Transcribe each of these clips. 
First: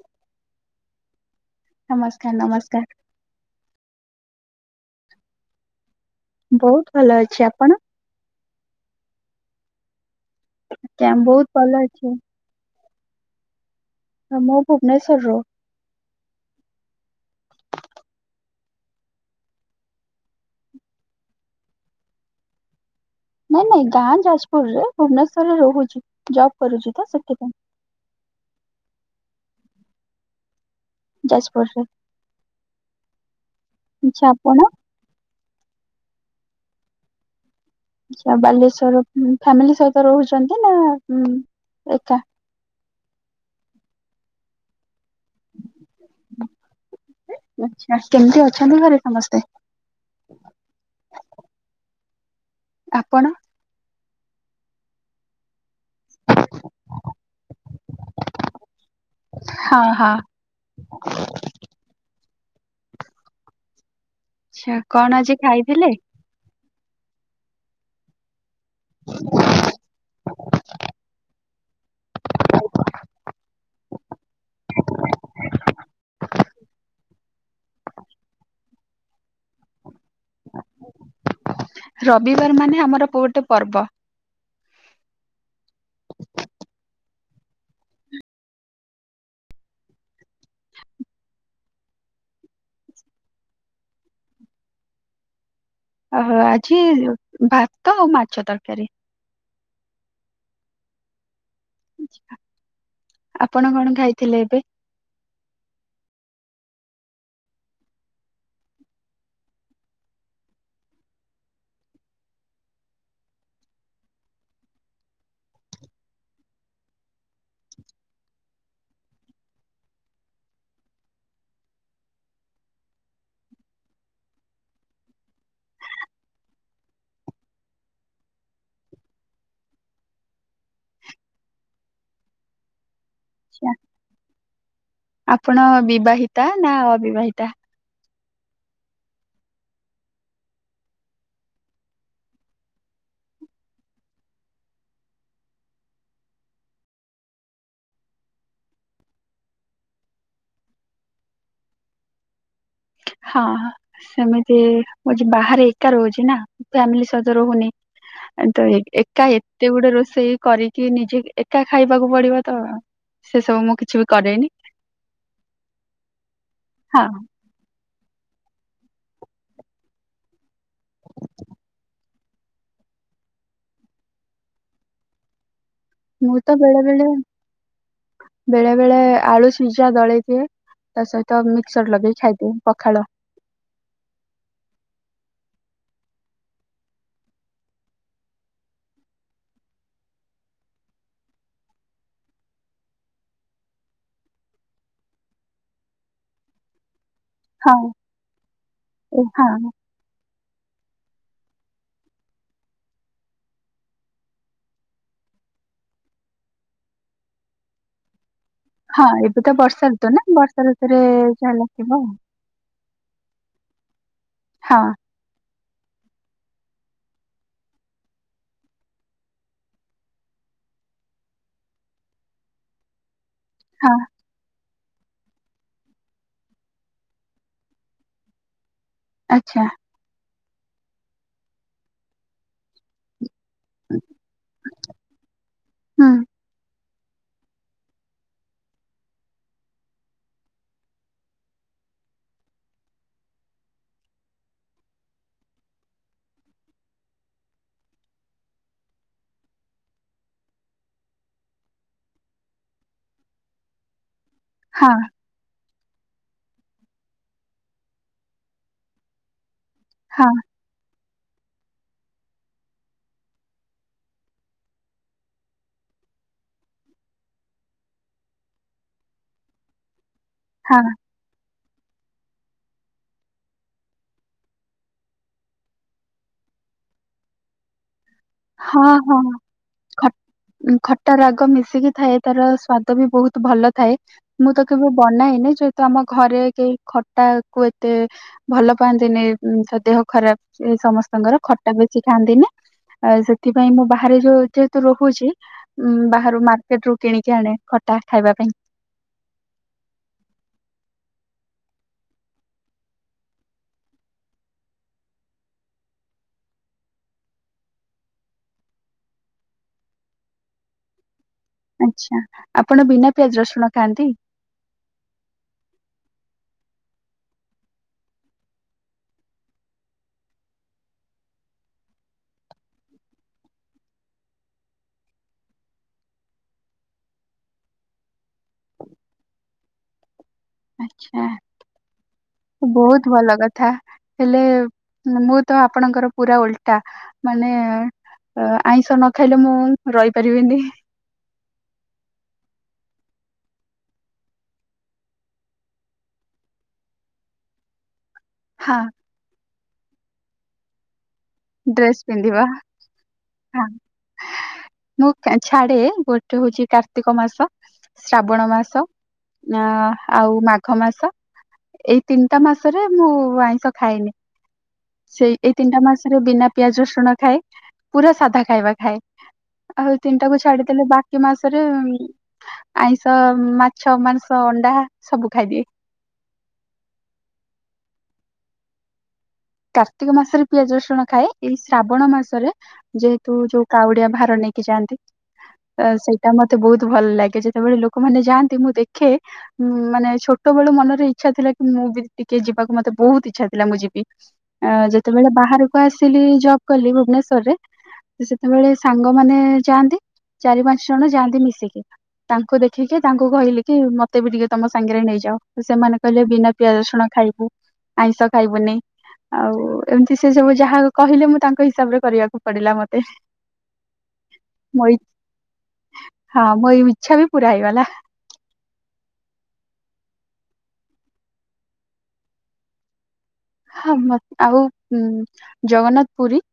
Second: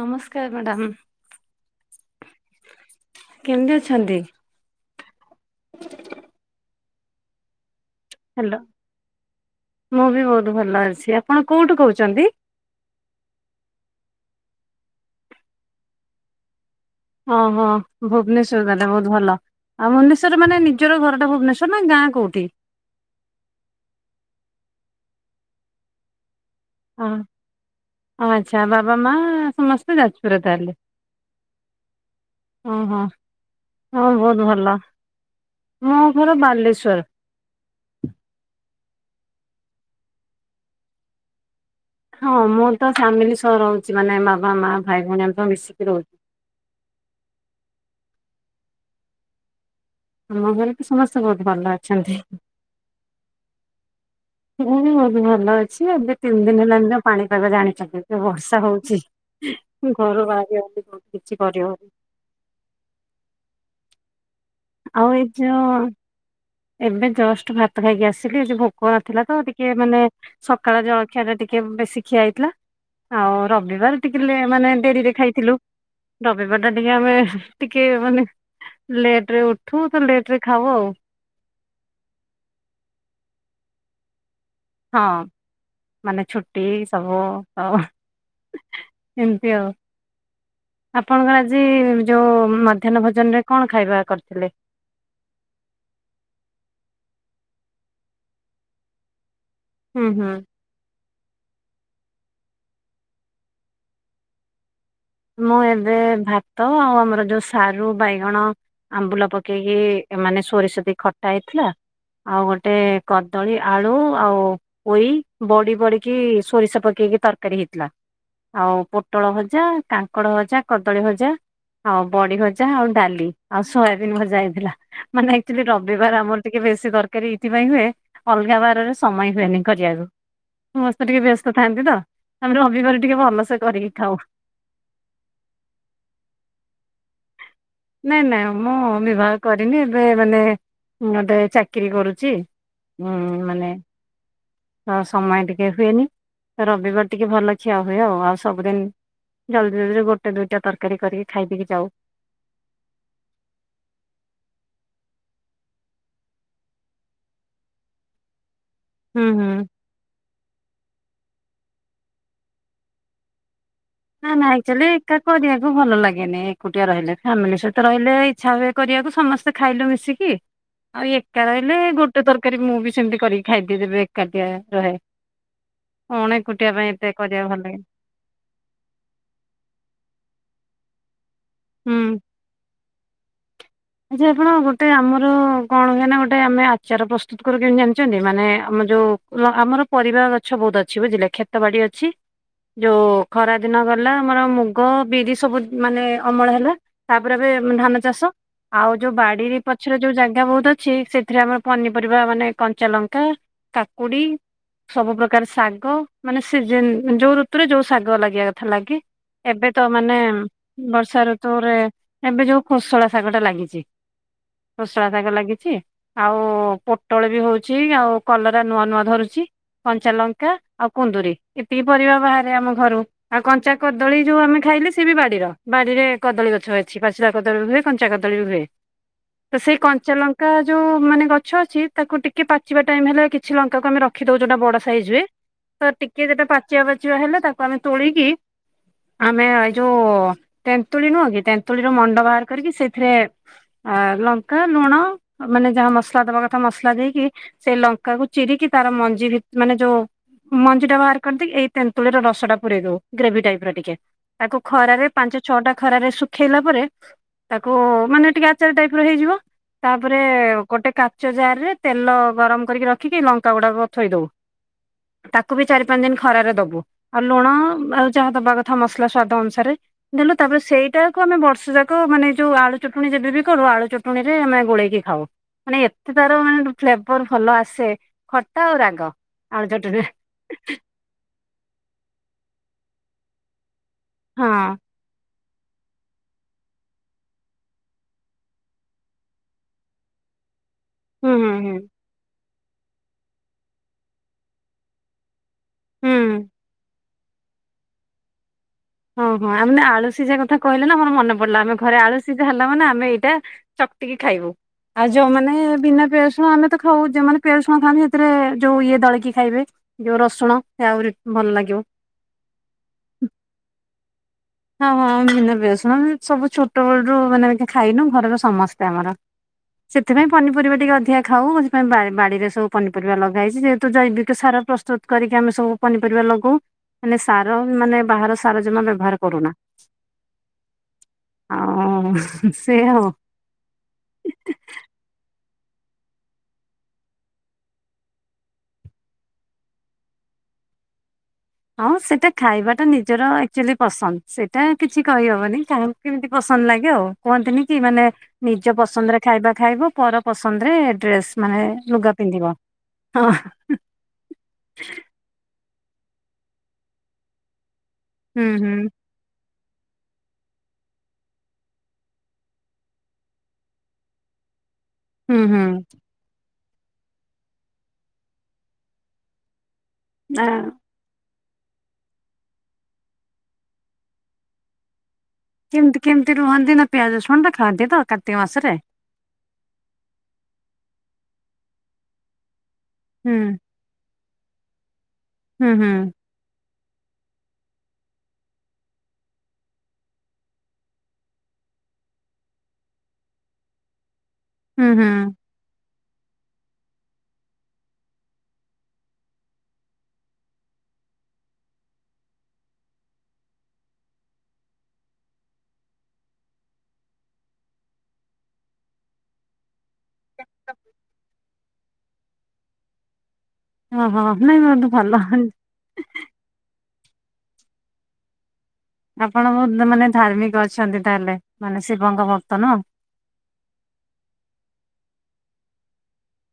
ନମସ୍କାର ମାଡ଼ାମ। ନମସ୍କାର ନମସ୍କାର। କେମତି ଅଛନ୍ତି! ବହୁତ ଭଲ ଅଛି, ଆପଣ? ହାଲୋ ମୁଁ ବି ଭଉତ୍ ଭଲ ଆଜ୍ଞା ଅଛି। ଆପଣ ବହୁତ କୋଉଠୁ ଭଲ ଅଛି କହୁଚନ୍ତି? ଏ ମୁଁ ଭୁବନେଶ୍ୱରରୁ। ଅହ ଭୁବନେଶ୍ଵର ତାଲେ ଭଉତ୍ ଭଲ। ଆଉ ଭୁବନେଶ୍ୱରରେ ମାନେ ନିଜର ଘରଟା ଭୁବନେଶ୍ୱର ନାଁ ଗାଁ କୋଉଠି? ନାଇଁ ନାଇଁ ଗାଁ ଯାଜପୁରରେ ଭୁବନେଶ୍ୱରରେ ରହୁଚି ଜବ୍ କରୁଚି ତ ସେଥିପାଇଁ। ଆଉ ଆଚ୍ଛା ବାବା ମା ସମସ୍ତେ ଯାଜପୁରରେ ତାହେଲେ। ଯାଜପୁରରେ ଓ ହଁ ହଁ ଆଚ୍ଛା ବହୁତ ଆପଣ ଭଲ। ମୋ ଘର ବାଲେଶ୍ବର। ଆଚ୍ଛା ବାଲେଶ୍ଵର ଉଁ ଫ୍ୟାମିଲି ସହିତ ରହୁଚନ୍ତି ନା ଉଁ ଏକା? ହଁ ମୁଁ ତ ଫ୍ୟାମିଲି ସହ ରହୁଚି ମାନେ ବାବା ମା ଭାଇ ଭଉଣୀ ଆମେ ସବୁ ମିଶିକି ରହୁ। ଆଚ୍ଛା କେମତି ଅଛନ୍ତି ଘରେ ସମସ୍ତେ? ଆମ ଘରେ ତ ସମସ୍ତେ ଭୋଉତ୍ ଭଲ ଅଛନ୍ତି। ଆପଣ? ହୁଁ ଭଉତ୍ ଭଲ ଅଛି। ଏବେ ତିନି ଦିନ ହେଲାଣି ତ ପାଣିପାଗ ଜାଣିଚନ୍ତି ତ ବର୍ଷା ହଉଚି। ହଁ ହଁ ଘରୁ ବାହାରି ହଉନି ଅ କିଛି କରିି ହଉନି। ଛା ଆଉ କଣ ଏଇ ଆଜି ଯୋଉ ଖାଇଥିଲେ? ଏବେ ଜଷ୍ଟ ଭାତ ଖାଇକି ଆସିଲି ଆଜି ଭୋକ ନଥିଲା ତ ଟିକେ ମାନେ ସଖାଳ ଜଳଖିଆଟା ଟି କେ ବେଶୀ ଖିଆ ହେଇଥିଲା ଆଉ ରବିବାର ଟିକେ ଲେ ମାନେ ଡେରିରେ ଖାଇଥିଲୁ। ରବିବାରଟା ଟିକେ ଆମେ ଟିକେ ମାନେ ଲେଟରେ ଉଠୁ ତ ଲେଟରେ ଖାଉ ଆଉ। ରବିବାର ମାନେ ଆମର ପୋ ଅଟେ ପର୍ବ। ହଁ ମାନେ ଛୁଟି ସବୁ ଅ ଏମତି ଆଉ। ଆପଣଙ୍କର ଆଜି ଯୋଉ ମଧ୍ୟାହ୍ନ ଭୋଜନରେ କଣ ଖାଇବା କରିଥିଲେ? ଅହ ଆଜି ଭାତ ଆଉ ମାଛ ତରକାରୀ। ହୁଁ ହୁଁ। ଆପଣ କଣ ଖାଇଥିଲେ ଏବେ? ମୁଁ ଏବେ ଭାତ ଆଉ ଆମର ଯୋଉ ସାରୁ, ବାଇଗଣ ଆମ୍ବୁଲ ପକେଇକି ମାନେ ସୋରିଷ ଦେଇ ଖଟା ହେଇଥିଲା। ଆଉ ଗୋଟେ କଦଳୀ, ଆଳୁ ଆଉ ପୋଇ ବଡ଼ି ପଡ଼ିକି ସୋରିଷ ପକେଇକି ତରକାରୀ ହେଇଥିଲା। ଆଉ ପୋଟଳ ଭଜା, କାଙ୍କଡ଼ ଭଜା, କଦଳୀ ଭଜା। ଆଉ ବଡ଼ି ଭଜା ଆଉ ଡାଳି ଆଉ ସୋୟାବିନ୍ ଭଜା ହେଇଥିଲା। ମାନେ ଆକ୍ଚୁଲି ରବିବାର ଆମର ଟିକେ ବେଶୀ ତରକାରୀ ଏଇଥିପାଇଁ ହୁଏ ଅଲଗା ବାରରେ ସମୟ ହୁଏନି କରିବାକୁ। ସମସ୍ତେ ଟିକେ ବ୍ୟସ୍ତ ଥାଆନ୍ତି ତ ଆମେ ରବିବାର ଟିକେ ଭଲସେ କରିକି ଖାଉ। ଆପଣ ବିବାହିତା ନା ଅବିବାହିତା? ନାଇଁ ନାଁ ମୁଁ ବିବାହ କରିନି ଏବେ ମାନେ ଗୋଟେ ଚାକିରି କରୁଚି। ଉଁ ମାନେ ଆ ସମୟ ଟିକେ ହୁଏନି ତ ରବିବାର ଟିକେ ଭଲ ଖିଆ ହୁଏ ଆଉ। ଆଉ ସବୁଦିନ୍ ଜଲ୍ଦି ଜଲ୍ଦି ଗୋଟେ ଦୁଇଟା ତରକାରୀ କରିକି ଖାଇ ଦେଇକି ଯାଉ। ହଁ ସେମିତି ମୁଁ ବାହାରେ ଏକା ରହୁଚି ନା ଫ୍ୟାମିଲି ସହିତ ରହୁନି। ତ ଏକ୍ ଏକା ହୁଁ ହୁଁ। ଏତେ ଗୁଡ଼ା ରୋଷେଇ କରିକି ନିଜେ ଏକା ଖାଇବାକୁ ପଡ଼ିବ ତ ସେ ସବୁ ମୁଁ କିଛି ବି ନା ନା କରେନି ଆକ୍ଚୁଆଲି ଏକା କରିବାକୁ ଭଲ ଲାଗେନି ଏକୁଟିଆ ହଁ ରହିଲେ ଫ୍ୟାମିଲି ସହିତ୍ ତ ରହିଲେ ଇଚ୍ଛା ହୁଏ କରିବାକୁ ସମସ୍ତେ ଖାଇଲୁ ମିଶିକି। ଆଉ ଏକା ରହିଲେ ଗୋଟେ ତରକାରୀ ମୁଁ ବି ସେମ୍ତି କରିକି ଖାଇ ଦିଏ ଯଦି ଏକାଟିଆ ରହେ। ମୁଁ ଅଣେ ତ କୁଟିବା ବେଳେ ପାଇଁ ବେଳେ ଏତେ କରିବା ଭଲ ଲାଗେନି। ବେଳେ ବେଳେ ଆଳୁ ସିଝା ଦଳେଇ ଦିଏ ତା ସହିତ ମିକ୍ସର ହୁଁ। ଲଗେଇ ଖାଇଦିଏ ପଖାଳ। ଆଚ୍ଛା ଆପଣ ଗୋଟେ ଆମର କଣ ହୁଏନା ଗୋଟେ ଆମେ ଆଚାର ପ୍ରସ୍ତୁତୁ କରୁ କେମିତି ଜାଣିଚନ୍ତି। ମାନେ ଆମର ଯୋଉ [unintelligible] ଆମର ପରିବା ଗଛ ବହୁତ୍ ଅଛି ବୁଝିଲେ ଖେତ ବାଡ଼ି ଅଛି। ଯୋଉ ଖରାଦିନ ଗଲା ଆମର ମୁଗ, ବିରି ସବୁ ମାନେ ଅମଳ ହେଲା। ତାପରେ ଏବେ ହଁ। [unintelligible] ଧାନ ଚାଷ ଆଉ ଯୋଉ ଓ ହଁ ବାଡ଼ିରେ ପ ଛରେ ଯୋଉ ଜାଗା ବହୁତୁ ଅଛି ସେଥିରେ ଆମର ପନିପରିବା ମାନେ କଞ୍ଚାଲଙ୍କା, କାକୁଡ଼ି ସବୁ ପ୍ରକାର ଶାଗ ମାନେ ସିଜନ୍ ଯୋଉ ଋତୁରେ ଯୋଉ ଶାଗ ଲାଗିବା କ ଲାଗେ। ହଁ ଏବେ ବର୍ଷା ତ ଋତୁ ମାନେ ନା ବର୍ଷା ଋତୁରେ ବର୍ଷା ଯାହା ଋତୁରେ ଲାଗିବ ଆଉ। ଏବେ ଯୋଉ କୋସଳା ଶାଗଟା ଲାଗିଚି ହଁ ଖୋସଳା ଶାଗ ଲାଗିଚି ଆଉ ପୋଟଳ ବି ହଉଛି ଆଉ କଲରା ନୂଆ ନୂଆ ଧରୁଛି। କଞ୍ଚାଲଙ୍କା ଆଉ କୁନ୍ଦୁରି ଏତିକି ପରିବା ବାହାରେ ଆମ ଘରୁ। ଆଉ କଞ୍ଚା ହଁ କଦଳୀ ଯୋଉ ଆମେ ଖାଇଲେ ସିଏ ବି ବାଡ଼ିର ବାଡ଼ିରେ କଦଳୀ ଗଛ ଅଛି। ପାଚିଲା କଦଳୀ ହୁଏ କନ୍ ଞ୍ଚା କଦଳୀ ବି ହୁଏ। ତ ଆଚ୍ଛା ସେଇ କଞ୍ଚା ଲଙ୍କ୍ ଙ୍କା ଯୋଉ ମାନେ ଗଛ ଅଛି ତାକୁ ଟିକେ ପାଚିବା ଟାଇମ୍ ହେଲେ କି କିଛି ଲଙ୍କାକୁ ଆମେ ରଖିଦଉ ଯୋଉଟା ବଡ଼ ସାଇଜ ହୁଏ ତ ହୁଁ ଟିକେ ସେଟା ପାଚିବା ପାଚିବା ହେଲେ ତାକ୍ [unintelligible] ଆମେ ତୋଳିକି ଆମେ ଏଇ ଯୋଉ ତେନ୍ତୁଲି ନୁହଁ କି ତେନ୍ତୁଳିର ମୁଣ୍ଡ ବାହାର କରିକି ସେଥିରେ ଆ ଲଙ୍କା, ଲୁଣ ମାନେ ଯାହା ମସଲା ଦବା କଥା ମସଲା ଦେଇକି ସେ ଲଙ୍କାକୁ ଚିରିକି ତାର ମଞ୍ଜି ଭିତ୍ ମାନେ ଯୋଉ ମଞ୍ଜିଟା ବାହାର କରିଦେଇ ଏଇ ତେନ୍ତୁଳିର ରସଟା ପୁରେଇ ଦଉ ଗ୍ରେଭି ଟାଇପର ଟିକେ। ତାକୁ ହଁ ଖରାରେ ପାଞ୍ଚ ଛଅଟା ଖରାରେ ଶୁଖେଇଲା ପରେ ତାକୁ ମାନେ ଟିକେ ଆଚାର ଟାଇପର ହେଇଯିବ ତାପରେ ହଁ ଗୋଟେ କାଚ ଜାରରେ ତେଲ ଗରମ କରିକି ରଖିକି ଲଙ୍କା ଗୁଡାକ ଥୋଇଦବୁ। ତାକୁ ବି ଚାରି ପାନ୍ ଦିନ୍ ଖରାରେ ଦବୁ। ଆଉ ଲୁଣ ଆ ଯାହା ଦବା କଥା ମସଲା ସ୍ବାଦ ଅନୁସାରେ ଦେଲେ ତାପରେ ହଁ ସେଇଟାକୁ ଆମେ ବର୍ଷ ଯାକ ମାନେ ଯୋଉ ଆଳୁ ଚଟଣି ଯେବେ ବି କରୁ ଆଳୁ ଚଟଣିରେ ଆମେ ଗୋଳେଇକି ଖାଉ। ମାନେ ଏତେ ତାର ମାନେ [unintelligible] ଫ୍ଲେବର ଭଲ ଆସେ ଖଟା ଆଉ ହଁ ରାଗ ହଁ ଆଳୁ ଚଟୁଣିରେ ଖ ଖଟା ରାଗ ମିଶିକି ଥାଏ ତାର ସ୍ବାଦ ବି ବହୁତ୍ ଭଲ। ଥାଏ ହଁ ମୁଁ ତ କେବେ ବନାଏନି ଯେହେତୁ ଆମ ଘରେ କେହି ଖଟାକୁ ଏତେ ଭଲ ପାଆନ୍ତିନି [unintelligible] ଦେହ ଖରାପ୍ ହୁଁ ସମସ୍ତଙ୍କର ହୁଁ ଖଟା ହୁଁ ବେଶୀ ଖାଆନ୍ତିନି। ଆ ସେଥିପାଇଁ ମୁଁ ବାହାରେ ଯୋଉ ଯେହେତୁ ରହୁଛି ହୁଁ ବାହାରୁ ମାର୍କେଟରୁ କିଣିକି ଆଣେ ଖଟା ଖାଇବା ପାଇଁ। ହଁ ହଁ ଆମେ ଆଳୁ ସିଜା କଥା କହିଲେ ନା ମୋର ମନ ପଡିଲା ଆମେ ଘରେ ଆଳୁ ସିଜା ହେଲା ମାନେ ଆମେ ଏଇଟା ଚକ୍ଟିକି ଖାଇବୁ। ଆଉ ଯୋଉମାନେ ବିନା ପିଆଜରସୁଣ ଆମେ ତ ଖାଉ ଯଉମାନେ ପିଆଜରସୁଣ ଖାଆନ୍ତି ସେଥିରେ ଯୋଉ ଇଏ ଦଳିକି ଖାଇବେ। ଯୋଉ ରସୁଣ ସେ ଆହୁରି ଭଲ ଲାଗ ଆଛା ଆପଣ ବିନା ପିଆଜ ରସୁଣ ଖାଆନ୍ତି? ହଁ ହଁ ଆମେ ବିନା ପିଆଜରସୁଣ ଆମେ ସବୁ ଛୋଟ ବେଳୁରୁୁ ମାନେ ଖାଇନୁ ଘରର ସମସ୍ତେ ଆମର। ସେଥିପାଇଁ ପନିପରିବା ଟିକେ ଅଧିକା ଖାଉ ସେଥିପାଇଁ ବା ବାଡିରେ ସବୁ ପନିପରିବା ଲଗା ହେଇଛି ଯେହେତୁ ଜୈବିକ ସାର ପ୍ରସ୍ତୁତ। କରିକି ଆମେ ସବୁ ପନିପରିବା ଲଗଉ। ମାନେ ସାର ମାନେ ବାହାର ସାର ଜମା ବ୍ୟବହାର କରୁନା। ଆଛା ଆଉ ସେ ଆଉ। ବହୁତ ଭଲ କଥା। ହେଲେ ମୁଁ ତ ଆପଣଙ୍କର ପୁରା ଓଲଟା ମାନେ ଆଇଁଷ ନ ଖାଇଲେ ମୁଁ ରଇପାରିବିନି। ହଁ ସେଇଟା ଖାଇବାଟା ନିଜର ଆକ୍ଚୋଲି ପସନ୍ଦ ସେଇଟା କିଛି କହିହବନି। କେମିତି ପସନ୍ଦ ଲାଗେ ଆଉ କୁହନ୍ତିନି କି ମାନେ ହଁ ନିଜ ପସନ୍ଦରେ ଖାଇବା ଖାଇବ ପର ପସନ୍ଦରେ ଡ୍ରେସ ମାନେ ଡ୍ରେସ୍ ଲୁଗା ପିନ୍ଧିବା ପିନ୍ଧିବ। ହଁ ମୁଁ ଛାଡେ ଗୋଟେ ହଉଛି କାର୍ତ୍ତିକ ମାସ ଶ୍ରାବଣ ହୁଁ ହୁଁ ମାସ। ନାଁ ଆଉ ମାଘ ମାସ ଏଇ ତିନିଟା ମାସରେ ମୁଁ ଆଇଁଷ ଖାଏନି। ସେଇ ହୁଁ ଏଇ ହୁଁ। ତିନିଟା ମାସରେ ବିନା ପିଆଜ ରସୁଣ ଖାଏ ପୁରା ସାଧା ଖାଇବା ଖାଏ। ଆଉ ତିନିଟାକୁ ନା ଛାଡିଦଲେ ବା କି ମାସରେ ଆଇଁଷ ମାଛ ମାଂସ ଅଣ୍ଡା ସବୁ ଖାଇଦିଏ। ଏମିତି କେମିତି ରୁହନ୍ତି ନା ପିଆଜରସୁଣ ଟା ଖାଆନ୍ତି ତ କାର୍ତ୍ତିକ ମାସରେ। କାର୍ତ୍ତିକ ମାସରେ ପିଆଜ ରସୁଣ ଖାଏ। ଏଇ ଶ୍ରାବଣ ମାସରେ ଯେହେତୁ ହୁଁ ଯୋଉ କାଉଡିଆ ଭାର ନେଇକି ଯାଆନ୍ତି ହୁଁ ହୁଁ ତ ସେ ଏଇଟା ମତେ ବହୁତ ଭଲ ଲାଗେ ଯେତେବେଳେ ଲୋକମାନେ ଯାଆନ୍ତି ମୁଁ ଦେଖେ ମାନେ ଛୋଟବେଳୁ ମନରେ ଇଚ୍ଛା ଥିଲା କି ମୁଁ ବି ଟିକେ ଯିବାକୁ ମତେ ବହୁତ ଇଚ୍ଛା ଥିଲା ମୁଁ ଯିବି। ଆ ହୁଁ ହୁଁ ଯେତେବେଳେ ବାହାରକୁ ଆସିଲି ଜବ୍ କଲି ଭୁବନେଶ୍ଵରରେ ସେତେବେଳେ ସାଙ୍ଗମାନେ ଯାଆନ୍ତି ଚାରି ପାଞ୍ଚ ଜଣ ଯାଆନ୍ତି ମିଶିକି। ତାଙ୍କୁ ଦେଖିକି ତାଙ୍କୁ କହିଲି କି ମତେ ବି ଟିକେ ତମ ସାଙ୍ଗରେ ନେଇଯାଅ। ସେମାନେ କହିଲେ ବିନା ପିଆଜ ରସୁଣ ଖାଇବୁ ଆଇଁଷ ଖାଇବୁନି। ଆଉ ଏମତି ସେ ସବୁ ଯାହା କହିଲେ ମୁଁ ତାଙ୍କ ହିସାବରେ କରିବାକୁ ପଡିଲା ମତେ। ଓହୋ ନାଇଁ ମୋ ବହୁତୁ ଇ ଭଲ। ହଁ ମୋ ଇଚ୍ଛା ବି ପୁରା ହେଇଗଲା। ଆପଣ ବହୁତ ମାନେ ଧାର୍ମିକ ଅଛନ୍ତି ତାହେଲେ ମାନେ ଶିବଙ୍କ ଭକ୍ତ। ନୁହଁ? ହଁ ମତେ ଆଉ ଜଗନ୍ନାଥ ପୁରୀ।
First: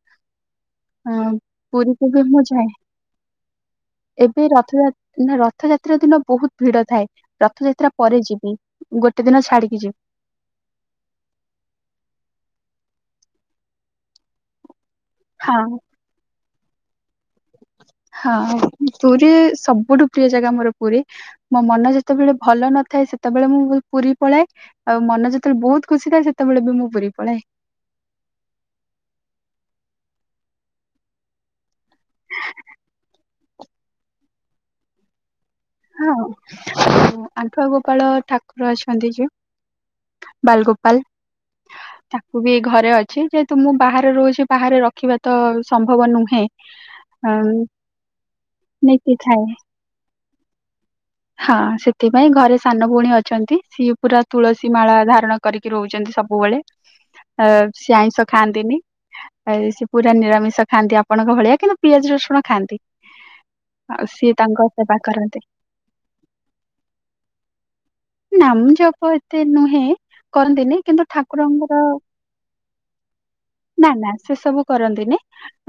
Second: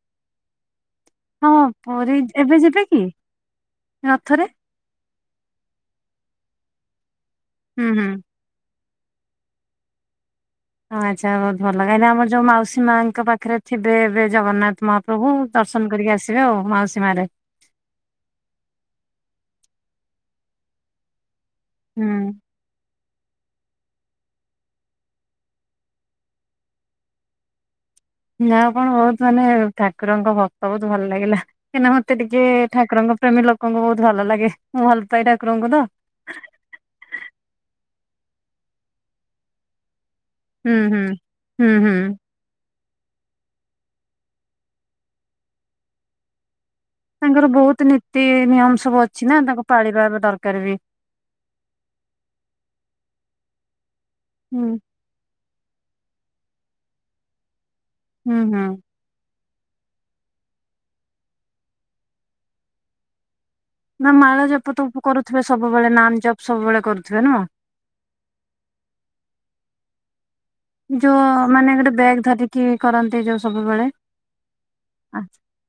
ହଁ ପୁରୀକୁ ପୁରୀ ବି ମୁଁ ଏବେ ଯାଏ ଯିବେ କି ଏବେ ରଥରେ ରଥଯା ନା ରଥଯାତ୍ରା ଦିନ ବହୁତ ଭିଡ ଥାଏ। ହୁଁ ରଥଯାତ୍ରା ହୁଁ ପରେ ଯିବି। ଗୋଟେ ଦିନ ଛାଡିକି ଯିବୁ। ହଁ ଆଛା ବହୁତ ଭଲ କାଇଁ ନା ଆମର ଯୋଉ ମାଉସୀ ମାଙ୍କ ପାଖରେ ଥିବେ ଏବେ ଜଗନ୍ନାଥ ମହା ପ୍ରଭୁ ହଁ ଦର୍ଶନ କରିକି ଆସିବେ ଆଉ ମାଉସୀ ମା ରେ। ହଁ ପୁରୀ ସବୁଠୁ ପ୍ରିୟ ଜାଗା ମୋର ପୁରୀ। ମୋ ମନ ହୁଁ ଯେତେବେଳେ ଭଲ ନଥାଏ ସେତେବେଳେ ମୁଁ ପୁରୀ ପଳାଏ ଆଉ ମନ ଯେତେବେଳେ ବହୁତ ଖୁସି ଥାଏ ସେତେବେଳେ ବି ମୁଁ ପୁରୀ ପଳାଏ। ନା କଣ ବହୁତ ମାନେ ଠାକୁରଙ୍କ ଭକ୍ତ ବହୁତ ଭଲ ଲାଗିଲା। କାହିଁକିନା ମତେ ଟିକେ ଠାକୁରଙ୍କ ପ୍ରେମୀ ଲୋକଙ୍କୁ ବହୁତ ଭଲ ଲାଗେ। ମୁଁ ଭଲ ପାଏ ଠାକୁରଙ୍କୁ ତ। ହଁ ଆଣ୍ଠୁଆ ଗୋପାଳ ଠାକୁର ଅଛନ୍ତି ଯିଏ। ହୁଁ ବାଲଗୋପାଲ ହୁଁ। ହୁଁ ହୁଁ ତା ବି ଘରେ ଅଛି ଯେହେତୁ ମୁଁ ବାହାରେ ରହୁଚି ବାହାରେ ରଖିବା ତ ସମ୍ଭବ ନୁହେଁ। ତାଙ୍କର ଅଁ ବହୁତ ନୀତି ନିୟମ ସବୁ ଅଛି ନା ନୀତିଥାଏ ତାଙ୍କୁ ପାଳିବା ଏବେ ଦରକାର ବି। ହଁ ସେଥିପାଇଁ ଘରେ ସାନ ଭଉଣୀ ଅଛନ୍ତି ସିଏ ପୁରା ହୁଁ ତୁଳସୀ ମାଳା ଧାରଣ କରିକି ରହୁଛନ୍ତି ସବୁବେଳେ ଆ ସିଏ ଆଇଁଷ ହୁଁ ହୁଁ ଖାଆନ୍ତିନି। ସେ ପୁରା ନିରାମିଷ ଖାଆନ୍ତି ଆପଣଙ୍କ ଭଳିଆ କିନ୍ତୁ ପିଆଜ ରସୁଣ ଖାଆନ୍ତି। ଆଉ ନା ସିଏ ମାଳ ତାଙ୍କ ଜପ ତ ସେବା କରନ୍ତି କରୁଥିବେ ସବୁବେଳେ ନାମ ଜପ ସବୁବେଳେ କରୁଥିବେ ନୁହଁ। ନାମ ଜପ ଏତେ ନୁହେଁ କରନ୍ତିନି କିନ୍ତୁ ଠାକୁରଙ୍କର ଏ ଧରିକି କରନ୍ତି ଯୋଉ ସବୁ ନା ନା ସେ ସବୁ କରନ୍ତିନି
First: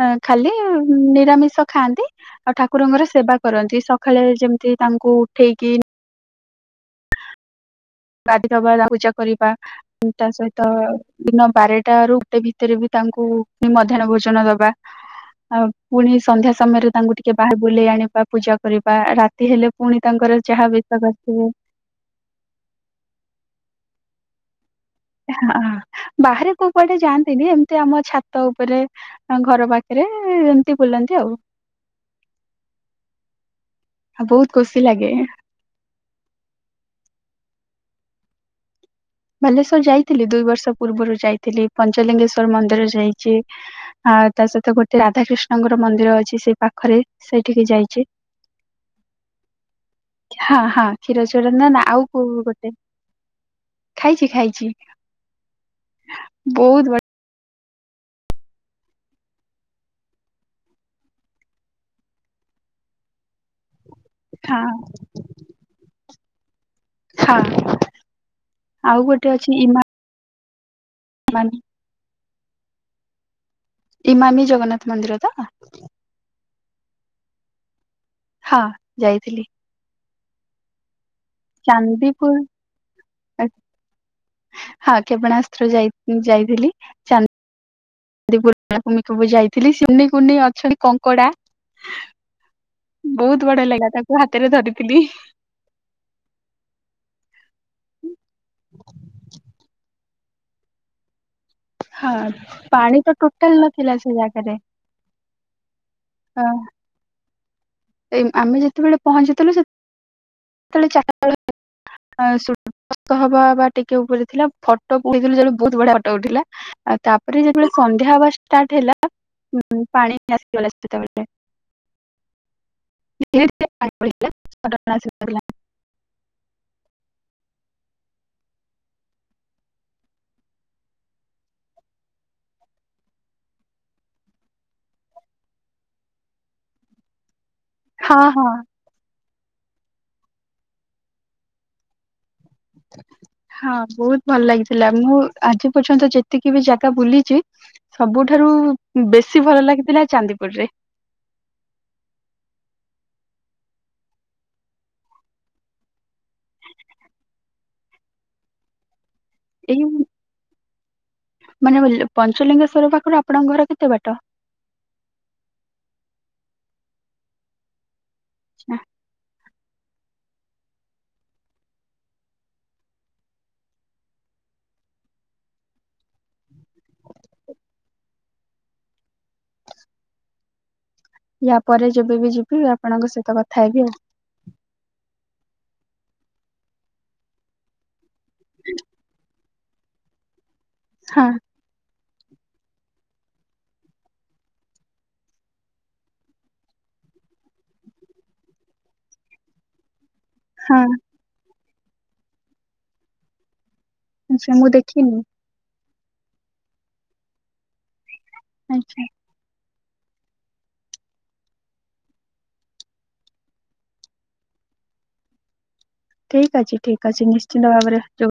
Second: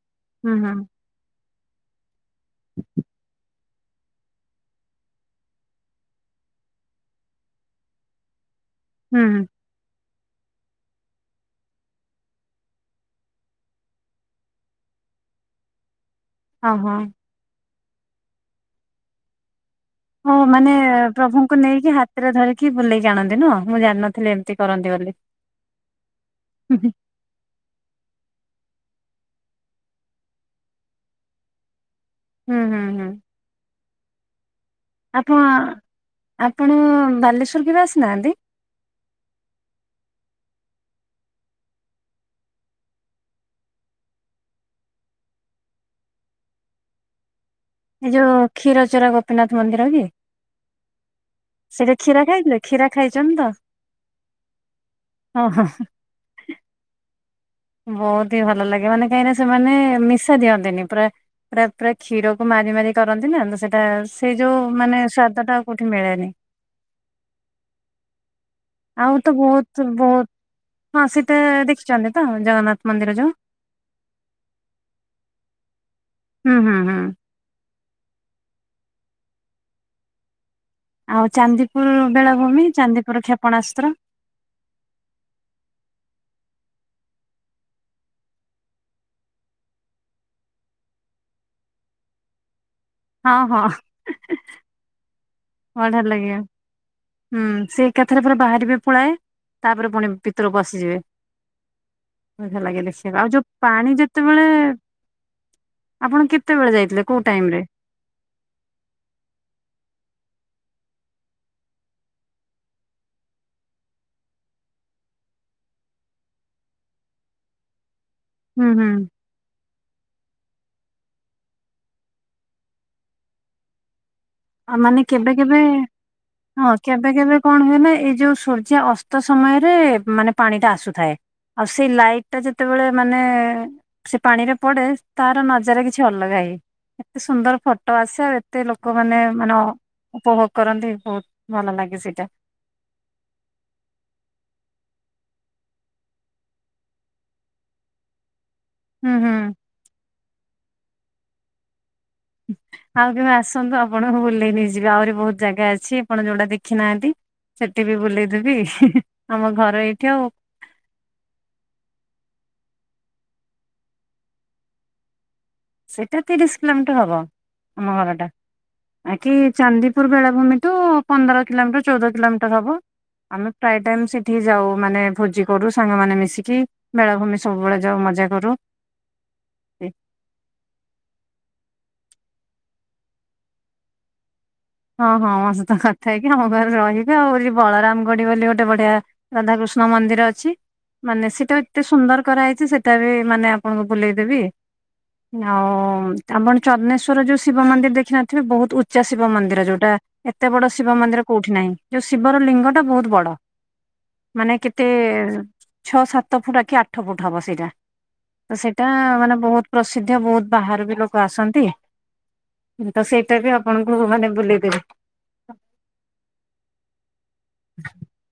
ଅ ଖାଲି ହୁଁ ହୁଁ ନିରାମିଷ ଖାଆନ୍ତି। ଆଉ ଠାକୁରଙ୍କର ସେବା କରନ୍ତି ସକାଳେ ଯେମିତି ତାଙ୍କୁ ଉଠେଇକି ଗାଧି ଦବା ତାଙ୍କ ପୂଜା ହୁଁ କରିବା ତା ସହିତ ଦିନ ବାରଟା ରୁ ଗୋଟେ ଭିତରେ ବି ତାଙ୍କୁ ମଧ୍ୟାହ୍ନ ଭୋଜନ ଦବା ଆ ପୁଣି ସନ୍ଧ୍ୟା ସମୟରେ ଓହୋ। ତାଙ୍କୁ ଟିକେ ବାହାରେ ବୁଲେଇ ଆଣିବା ପୂଜା କରିବା ରାତି ହେଲେ ପୁଣି ହ ତାଙ୍କର ଯାହା ମାନେ ବେଶ କରିଥିବେ ପ୍ରଭୁଙ୍କୁ ନେଇକି ହାତ ସେଥିରେ ଧରିକି ବୁଲେଇକି ଆଣନ୍ତି ନୁହ ମୁଁ ଜାଣିନଥିଲି ଏମିତି କରନ୍ତି ବୋଲି। ହଁ ବାହାରେ କୋଉ ହୁଁ ହୁଁ। ପଟେ ଯାଆନ୍ତିନି ଏମିତି ଆମ ଛା ତ ଉପରେ ଘର ପାଖରେ ଏମିତି ବୁଲନ୍ତି ଆଉ। ହୁଁ, ହୁଁ, ହୁଁ ଆଉ ବହୁତ ଖୁସି ଲାଗେ ଆପଣ ଆପଣ ବାଲେଶ୍ୱର କେବେ ଆସିନାହାନ୍ତି? ବାଲେଶ୍ଵର ଯାଇଥିଲି ଦୁଇ ବର୍ଷ ପୂର୍ବରୁ ଯାଇଥିଲି ପଞ୍ଚଲିଙ୍ଗେଶ୍ଵର ମନ୍ଦିର ଯାଇଚି। ଆଉ ତା ସହିତ ଗୋଟେ ରାଧାକୃଷ୍ଣଙ୍କର ମନ୍ଦିର ଅଛି ସେଇ ପାଖରେ ସେଇଠିକି ଯାଇ ଏଇ ଯୋଉ କ୍ଷୀର ଚୋରା ଗୋପୀନାଥ ମନ୍ଦିର କି ହଁ, ହଁ କ୍ଷୀର ଚୋର ନା ନା ସେଇଟା ଆଉ କ୍ଷୀରା କୋଉ କ୍ଷୀରା ଖାଇଛନ୍ତି ତ। ଖାଇଚି ଖାଇଚି ହଁ ହଁ ବହୁତ ବ ବହୁତ ହିଁ ଭଲ ଲାଗେ ମାନେ କାହିଁକି ସେମାନେ ମିଶା ଦିଅନ୍ତିନି ପୁରା ପୁରା ପୁରା କ୍ଷୀରକୁ ମାରି ମାରି କରନ୍ତି ନା ତ ସେଇଟା ସେଇ ଯୋଉ ହଁ ମାନେ ସ୍ଵାଦଟା ଆଉ କୋଉଠି ମିଳେନି। ଛାଆ ଆଉ ତ ବହୁତ ବହୁତ ହଁ ସେଟା ମାମି ଦେଖିଛନ୍ତି ତ ଜଗନ୍ନାଥ ମନ୍ଦିର ଯୋଉ। ଇମାମି ଜଗନ୍ନାଥ ମନ୍ଦିର ତ। ହୁଁ, ହୁଁ, ହୁଁ। ହଁ ଯାଇଥିଲି। ଆଉ ଚାନ୍ଦିପୁର ବେଳାଭୂମି, ଚାନ୍ଦିପୁର କ୍ଷେପଣାସ୍ତ୍ର। ହଁ କ୍ଷେପଣାସ୍ତ୍ର ଯାଇ ଯାଇଥିଲି ଚାନ୍ଦ ପମି ଯାଇଥିଲି ଶୁନି କୁନି ଅଛନ୍ତି କଙ୍କଡା। ହଁ ବହୁତ ହଁ। ବଢିଆ ଲାଗା ତାଙ୍କୁ ହାତରେ ଧରିଥିଲି। ବଢିଆ ଲାଗିବ। ହୁଁ ସେ ଏକାଥାରେ ପୁରା ବାହାରିବେ ପୁଳାଏ ତାପରେ ପୁଣି ଭିତର ପସିଯିବେ। ହଁ ଭଲ୍ ଲାଗେ ପାଣି ତ ଦେଖିବାକୁ ଆଉ ଯୋଉ ଟୋଟାଲ ନଥିଲା ପାଣି ସେ ଯେତେବେଳେ ଜାଗାରେ ଆପଣ କେତେବେଳେ ଯାଇଥିଲେ କୋଉ ଟାଇମ ରେ ଏ ଆମେ ଯେତେବେଳେ ପହଞ୍ଚିଥିଲୁ ସେତେବେଳେ ଚାରିଟା ଭଳିଆ ହଁ ସୁ ସମ୍ପର୍କ ହବା ବା ଟିକେ ଉପରେ ଥିଲା ଫଟୋ ପୁରେଇଦେଲୁ ଯେ ବହୁତ ବଢିଆ ଫଟୋ ଉଠିଲା। ଆଉ ତାପରେ ଯେତେବେଳେ ସନ୍ଧ୍ୟା ହବା ହୁଁ ସ୍କାଟ ହୁଁ ହେଲା ପାଣି ଆସିଗଲା ସେତେବେଳେ ଆଉ ମାନେ କେବେ କେବେ [unintelligible] ହଁ କେବେ କେବେ କଣ ହୁଏ ନା ଏଇ ଯୋଉ ସୂର୍ଯ୍ୟ ଅସ୍ତ ସମୟରେ ମାନେ ପାଣି ଟା ଆସୁଥାଏ। ଆଉ ସେ ଲାଇଟ୍ ଟା ଯେତେବେଳେ ମାନେ ସେ ପାଣି ରେ ପଡେ ତାର ନଜର କିଛି ଅଲଗା ହେଇ ଏତେ ସୁନ୍ଦର ଫ ଫୋଟ ହଁ ଆସେ ଆଉ ହଁ ଏତେ ଲୋକମାନେ ମାନେ ଉପଭୋଗ କରନ୍ତି ବହୁତ ଭଲ ଲାଗେ ସେଇଟା। ହଁ ବହୁତ ଭଲ ଲାଗିଥିଲା ମୁଁ ଆଜି ପର୍ଯ୍ୟନ୍ତ ଯେତିକି ବି ଜାଗା ବୁଲିଛି ସବୁଠାରୁ ହୁଁ ହୁଁ। ବେଶୀ ଭଲ ଲାଗିଥିଲା ଚାନ୍ଦିପୁର ରେ। ଆଉ କେବେ ଆସନ୍ତୁ ଆପଣ ବୁଲେଇ ନେଇ ଯିବି ଆହୁରି ବହୁତ ଜାଗା ଅଛି ଆପଣ ଯୋଉଡା ଦେଖିନାହାନ୍ତି। ସେଠି ବି ବୁଲେଇଦେବି ଆମ ଏଇ ଘର ଏଇଠି ଆଉ। ମାନେ ବୁଲୁ ପଞ୍ଚଲିଙ୍ଗେଶ୍ଵର ପାଖରୁ ଆପଣଙ୍କ ଘର କେତେ ବାଟ? ସେଟା ତିରିଶ କିଲୋମିଟର ହବ ଆମ ଘର ଟା। ଆଚ୍ଛା, ବାକି ଚାନ୍ଦିପୁର ବେଳାଭୂମି ଠୁ ପନ୍ଦର କିଲୋମିଟର ଚଉଦ କିଲୋମିଟର ହବ। ଆମେ ପ୍ରାୟ ଟାଇମ ସେଠି ଯାଉ ମାନେ ଭୋଜି କରୁ ସାଙ୍ଗମାନେ ମିଶିକି। ବେଳାଭୂମି ସବୁବେଳେ ଯାଉ ମଜା କରୁ। ୟା ପରେ ଯେବେ ବିି ଯିବି ଆପଣଙ୍କ ସହିତ କଥା ହେବି ଆଉ। ହଁ ହଁ ମୋ ସହିତ କଥା ହେଇକି ଆମ ଘରେ ରହିବେ ଆଉ ବଳରାମ ଗୋଡି ବୋଲି ଗୋଟେ ବଢିଆ ରାଧାକୃଷ୍ଣ ନୂଆ ମନ୍ଦିର ଅଛି ହଁ ମାନେ ସେଟା ଏତେ ସୁନ୍ଦର କରାଯାଇଛି ସେଟା ବି ମାନେ ଆପଣଙ୍କୁ ବୁଲେଇଦେବି। ଆଉ ଆମର ଚନ୍ଦନେଶ୍ଵର ଯୋଉ ଶିବ ମନ୍ଦିର ଦେଖିନଥିବେ ବହୁତ ଉଚ୍ଚା ଶିବ ମନ୍ଦିର। ଯୋଉଟା ଏତେ ବଡ ହଁ ଶିବ ମନ୍ଦିର କୋଉଠି ନାହିଁ। ଯୋଉ ଶିବର ଲିଙ୍ଗଟା ବହୁତ ବଡ। ମାନେ ଆଚ୍ଛା ମୁଁ କେତେ ଦେଖିନି ଛଅ ସାତ ଫୁଟ ଆ କି ଆଠ ଫୁଟ ହବ ସେଇଟା। ସେଇଟା ଆଚ୍ଛା। ମାନେ ବହୁତ ପ୍ରସିଦ୍ଧ ବହୁତ ବାହାର ବି ଲୋକ ଆସନ୍ତି ତ ସେଇଟା ବି ଆପଣଙ୍କୁ ମାନେ ବୁଲେ [inaudible] ଠିକ୍ ଅଛି ଠିକ୍ ଅଛି ନିଶ୍ଚିନ୍ତ ଭାବରେ ଯୋଉ